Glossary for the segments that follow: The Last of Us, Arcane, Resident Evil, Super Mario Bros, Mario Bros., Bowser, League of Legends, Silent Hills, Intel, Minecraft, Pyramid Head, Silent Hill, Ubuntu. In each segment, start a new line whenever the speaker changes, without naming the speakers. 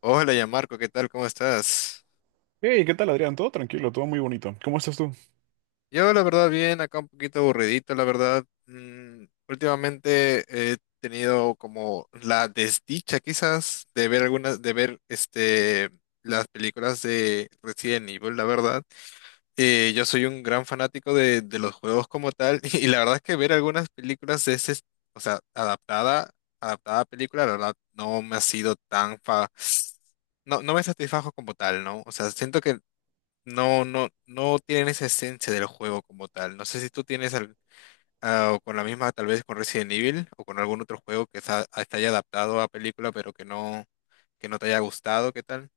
Hola, ya Marco, ¿qué tal? ¿Cómo estás?
Hey, ¿qué tal, Adrián? Todo tranquilo, todo muy bonito. ¿Cómo estás tú?
Yo, la verdad, bien, acá un poquito aburridito, la verdad. Últimamente he tenido como la desdicha, quizás, de ver este, las películas de Resident Evil, la verdad. Yo soy un gran fanático de los juegos como tal, y la verdad es que ver algunas películas de ese, o sea, adaptada a película, la verdad, no me ha sido tan fa no me satisfajo como tal, ¿no? O sea, siento que no, no, no tienen esa esencia del juego como tal. No sé si tú tienes o con la misma, tal vez con Resident Evil o con algún otro juego que haya adaptado a película, pero que no te haya gustado, ¿qué tal?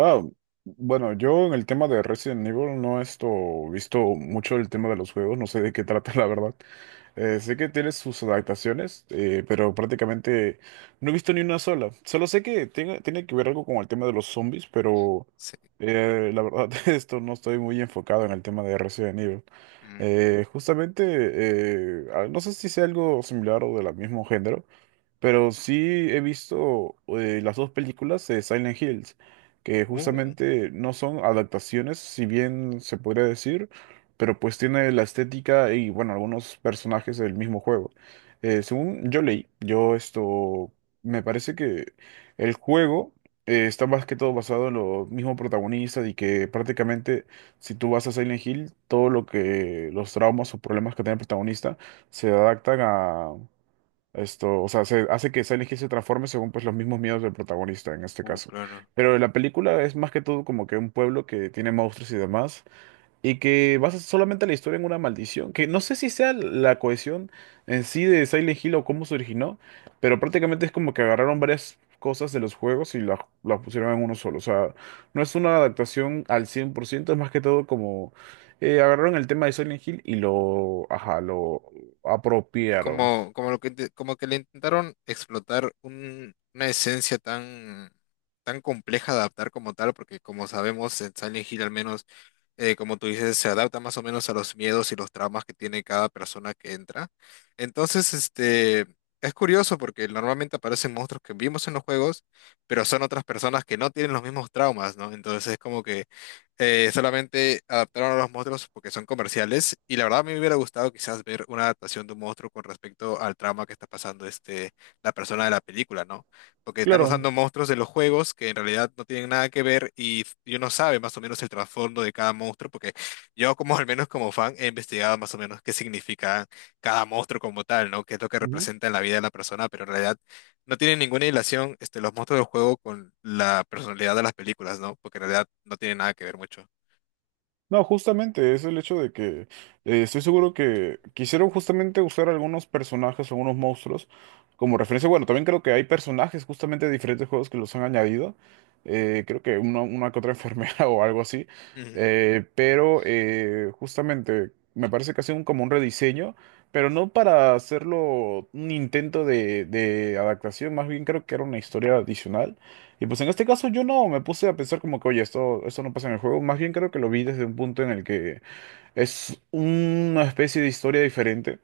Ah, bueno, yo en el tema de Resident Evil no he visto mucho el tema de los juegos, no sé de qué trata la verdad. Sé que tiene sus adaptaciones, pero prácticamente no he visto ni una sola. Solo sé que tiene que ver algo con el tema de los zombies, pero
Sí.
la verdad, esto no estoy muy enfocado en el tema de Resident Evil.
Mm.
No sé si sea algo similar o de la mismo género. Pero sí he visto las dos películas de Silent Hills, que
Uh,
justamente no son adaptaciones, si bien se podría decir, pero pues tiene la estética y bueno, algunos personajes del mismo juego. Según yo leí, me parece que el juego está más que todo basado en los mismos protagonistas y que prácticamente si tú vas a Silent Hill, todo lo que los traumas o problemas que tiene el protagonista se adaptan a o sea, se hace que Silent Hill se transforme según pues los mismos miedos del protagonista en este caso.
claro.
Pero la película es más que todo como que un pueblo que tiene monstruos y demás, y que basa solamente la historia en una maldición, que no sé si sea la cohesión en sí de Silent Hill o cómo se originó, pero prácticamente es como que agarraron varias cosas de los juegos y las pusieron en uno solo. O sea, no es una adaptación al 100%. Es más que todo como agarraron el tema de Silent Hill y lo, ajá, lo apropiaron.
Como como que le intentaron explotar una esencia tan compleja de adaptar como tal, porque como sabemos, en Silent Hill al menos, como tú dices, se adapta más o menos a los miedos y los traumas que tiene cada persona que entra. Entonces, este, es curioso porque normalmente aparecen monstruos que vimos en los juegos, pero son otras personas que no tienen los mismos traumas, ¿no? Entonces es como que solamente adaptaron a los monstruos porque son comerciales y la verdad a mí me hubiera gustado quizás ver una adaptación de un monstruo con respecto al trama que está pasando este, la persona de la película, ¿no? Porque están usando
Claro.
monstruos de los juegos que en realidad no tienen nada que ver y yo no sabe más o menos el trasfondo de cada monstruo porque yo como al menos como fan he investigado más o menos qué significa cada monstruo como tal, ¿no? Qué es lo que representa en la vida de la persona, pero en realidad no tienen ninguna relación este, los monstruos del juego con la personalidad de las películas, ¿no? Porque en realidad no tienen nada que ver mucho.
No, justamente es el hecho de que estoy seguro que quisieron justamente usar algunos personajes, algunos monstruos como referencia. Bueno, también creo que hay personajes justamente de diferentes juegos que los han añadido. Creo que una que otra enfermera o algo así.
Ujú,
Justamente me parece que ha sido como un rediseño, pero no para hacerlo un intento de adaptación, más bien creo que era una historia adicional. Y pues en este caso yo no me puse a pensar como que, oye, esto no pasa en el juego. Más bien creo que lo vi desde un punto en el que es una especie de historia diferente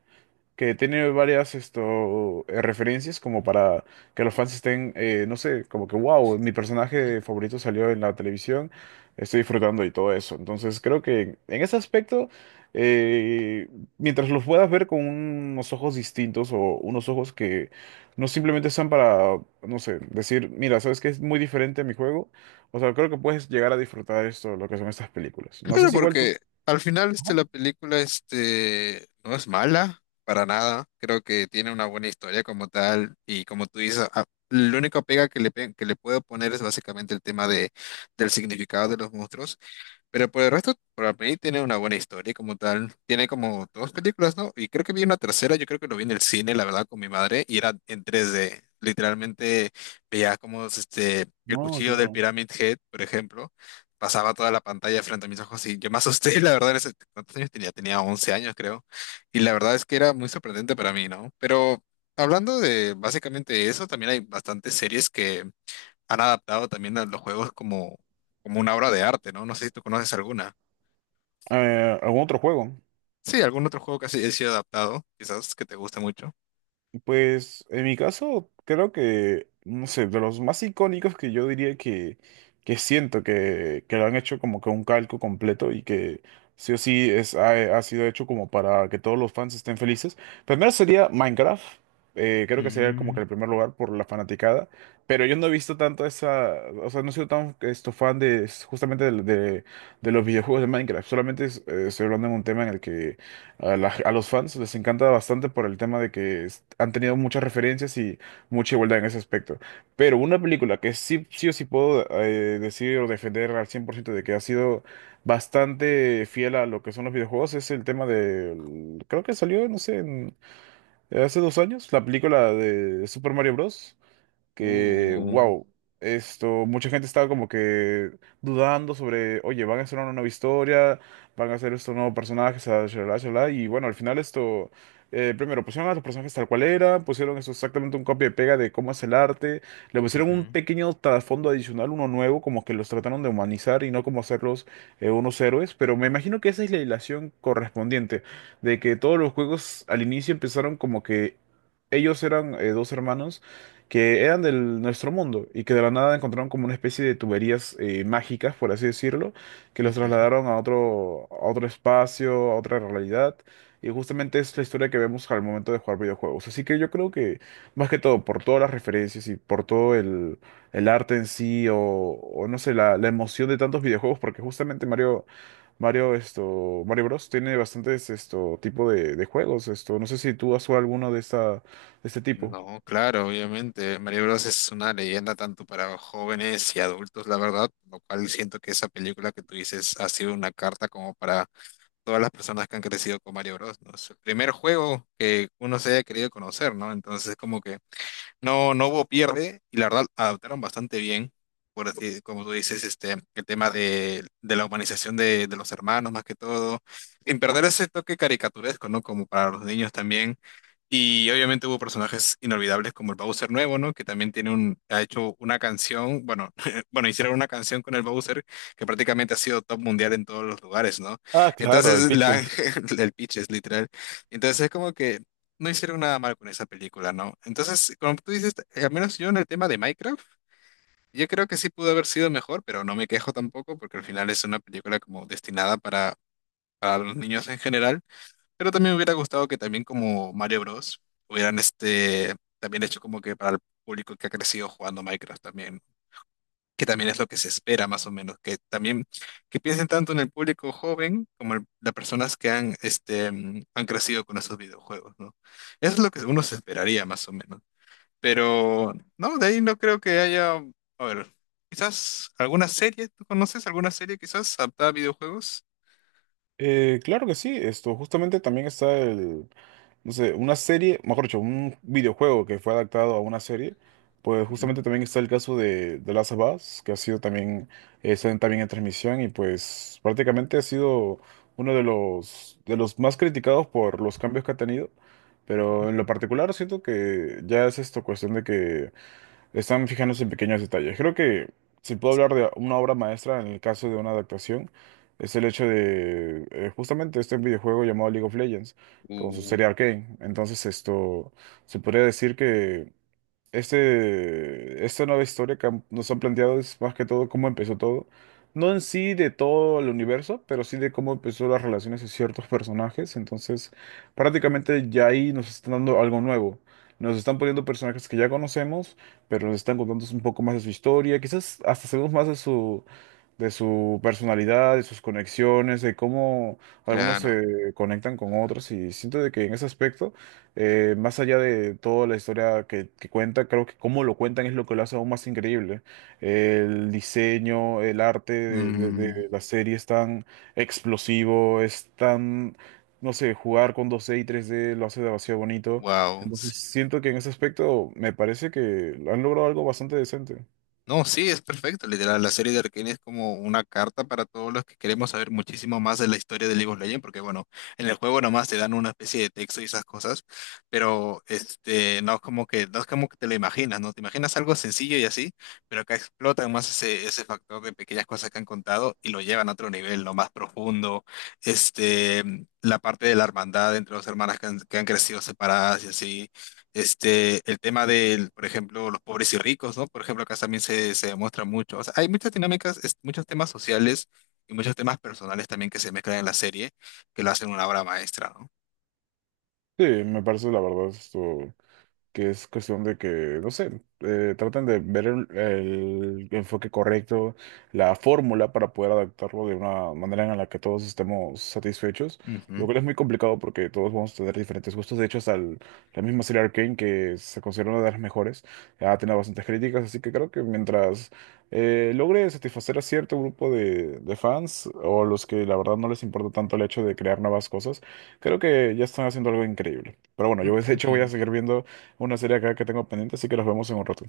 que tiene varias referencias como para que los fans estén, no sé, como que, wow, mi
ujú.
personaje favorito salió en la televisión, estoy disfrutando y todo eso. Entonces creo que en ese aspecto, eh, mientras los puedas ver con unos ojos distintos o unos ojos que no simplemente están para, no sé, decir, mira, ¿sabes qué es muy diferente a mi juego? O sea, creo que puedes llegar a disfrutar lo que son estas películas. No sé
Claro,
si igual tú...
porque al final
Ajá.
este, la película este, no es mala para nada. Creo que tiene una buena historia como tal. Y como tú dices, la única pega que que le puedo poner es básicamente el tema de, del significado de los monstruos. Pero por el resto, para mí tiene una buena historia como tal. Tiene como dos películas, ¿no? Y creo que vi una tercera, yo creo que lo vi en el cine, la verdad, con mi madre, y era en 3D. Literalmente veía como este, el
No,
cuchillo del
claro.
Pyramid Head, por ejemplo, pasaba toda la pantalla frente a mis ojos y yo me asusté, la verdad, ¿cuántos años tenía? Tenía 11 años, creo. Y la verdad es que era muy sorprendente para mí, ¿no? Pero hablando de básicamente eso, también hay bastantes series que han adaptado también a los juegos como, como una obra de arte, ¿no? No sé si tú conoces alguna.
¿Algún otro juego?
Sí, algún otro juego que ha sido adaptado, quizás que te guste mucho.
Pues en mi caso, creo que, no sé, de los más icónicos que yo que siento que lo han hecho como que un calco completo y que sí o sí ha sido hecho como para que todos los fans estén felices. Primero sería Minecraft, creo que sería como que el primer lugar por la fanaticada, pero yo no he visto tanto esa, o sea, no he sido tan fan de justamente de los videojuegos de Minecraft, estoy hablando de un tema en el que a los fans les encanta bastante por el tema de que han tenido muchas referencias y mucha igualdad en ese aspecto. Pero una película que sí o sí puedo decir o defender al 100% de que ha sido bastante fiel a lo que son los videojuegos es el tema de... Creo que salió, no sé, hace dos años, la película de Super Mario Bros que,
Uh,
wow, mucha gente estaba como que dudando sobre, oye, van a hacer una nueva historia, van a hacer estos nuevos personajes, shalala, shalala, shalala, y bueno, al final primero pusieron a los personajes tal cual era, pusieron eso exactamente un copia y pega de cómo es el arte, le pusieron un
Ujú,
pequeño trasfondo adicional, uno nuevo, como que los trataron de humanizar y no como hacerlos unos héroes, pero me imagino que esa es la hilación correspondiente, de que todos los juegos al inicio empezaron como que... Ellos eran dos hermanos que eran de nuestro mundo y que de la nada encontraron como una especie de tuberías mágicas, por así decirlo, que los
ujú.
trasladaron a otro espacio, a otra realidad. Y justamente es la historia que vemos al momento de jugar videojuegos. Así que yo creo que, más que todo, por todas las referencias y por todo el arte en sí, o no sé, la emoción de tantos videojuegos, porque justamente Mario Bros. Tiene bastantes esto tipo de juegos. No sé si tú has jugado alguno de este tipo.
No, claro, obviamente. Mario Bros. Es una leyenda tanto para jóvenes y adultos, la verdad, lo cual siento que esa película que tú dices ha sido una carta como para todas las personas que han crecido con Mario Bros., ¿no? Es el primer juego que uno se haya querido conocer, ¿no? Entonces, como que no, no hubo pierde y la verdad adaptaron bastante bien, como tú dices, este, el tema de la humanización de los hermanos más que todo, en perder ese toque caricaturesco, ¿no? Como para los niños también. Y obviamente hubo personajes inolvidables como el Bowser nuevo, ¿no? Que también ha hecho una canción, bueno, bueno, hicieron una canción con el Bowser que prácticamente ha sido top mundial en todos los lugares, ¿no?
Ah, claro, el
Entonces, la,
Pitches.
el pitch es literal. Entonces es como que no hicieron nada mal con esa película, ¿no? Entonces, como tú dices, al menos yo en el tema de Minecraft, yo creo que sí pudo haber sido mejor, pero no me quejo tampoco porque al final es una película como destinada para los niños en general. Pero también me hubiera gustado que también como Mario Bros. Hubieran este, también hecho como que para el público que ha crecido jugando Minecraft también, que también es lo que se espera más o menos, que también que piensen tanto en el público joven como en las personas que este, han crecido con esos videojuegos, ¿no? Eso es lo que uno se esperaría más o menos. Pero no, de ahí no creo que haya, a ver, quizás alguna serie, ¿tú conoces alguna serie quizás adaptada a videojuegos?
Claro que sí, esto justamente también está no sé, una serie, mejor dicho, un videojuego que fue adaptado a una serie, pues
Ujú.
justamente también está el caso de The Last of Us, que ha sido también, está también en transmisión y pues prácticamente ha sido uno de los más criticados por los cambios que ha tenido, pero en lo particular siento que ya es esto cuestión de que están fijándose en pequeños detalles. Creo que si puedo hablar de una obra maestra en el caso de una adaptación, es el hecho de justamente este videojuego llamado League of Legends, con su
Uh,
serie Arcane. Entonces, esto se podría decir que esta nueva historia que nos han planteado es más que todo cómo empezó todo. No en sí de todo el universo, pero sí de cómo empezó las relaciones de ciertos personajes. Entonces, prácticamente ya ahí nos están dando algo nuevo. Nos están poniendo personajes que ya conocemos, pero nos están contando un poco más de su historia. Quizás hasta sabemos más de su personalidad, de sus conexiones, de cómo algunos
claro.
se conectan con otros. Y siento de que en ese aspecto. Más allá de toda la historia que cuenta, creo que cómo lo cuentan es lo que lo hace aún más increíble. El diseño, el arte de la serie es tan explosivo, es tan, no sé, jugar con 2D y 3D lo hace demasiado bonito.
Wow.
Entonces siento que en ese aspecto me parece que han logrado algo bastante decente.
No, sí, es perfecto. Literal, la serie de Arcane es como una carta para todos los que queremos saber muchísimo más de la historia de League of Legends, porque bueno, en el juego nomás te dan una especie de texto y esas cosas, pero este, no es como que, no es como que te lo imaginas, ¿no? Te imaginas algo sencillo y así, pero acá explotan más ese, ese factor de pequeñas cosas que han contado y lo llevan a otro nivel, ¿no? Más profundo. Este, la parte de la hermandad entre las hermanas que han crecido separadas y así. Este, el tema del, por ejemplo, los pobres y ricos, ¿no? Por ejemplo, acá también se demuestra mucho. O sea, hay muchas dinámicas, muchos temas sociales y muchos temas personales también que se mezclan en la serie, que lo hacen una obra maestra, ¿no?
Sí, me parece la verdad esto. Que es cuestión de que, no sé, traten de ver el enfoque correcto, la fórmula para poder adaptarlo de una manera en la que todos estemos satisfechos, lo
Ujú.
cual es muy complicado porque todos vamos a tener diferentes gustos. De hecho, la misma serie Arcane, que se considera una de las mejores, ha tenido bastantes críticas, así que creo que mientras logre satisfacer a cierto grupo de fans o a los que la verdad no les importa tanto el hecho de crear nuevas cosas, creo que ya están haciendo algo increíble. Pero bueno,
Mm,
yo de hecho voy a
ujú.
seguir viendo una serie acá que tengo pendiente, así que nos vemos en un rato.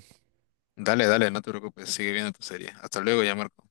Dale, dale, no te preocupes, sigue viendo tu serie. Hasta luego, ya, Marco.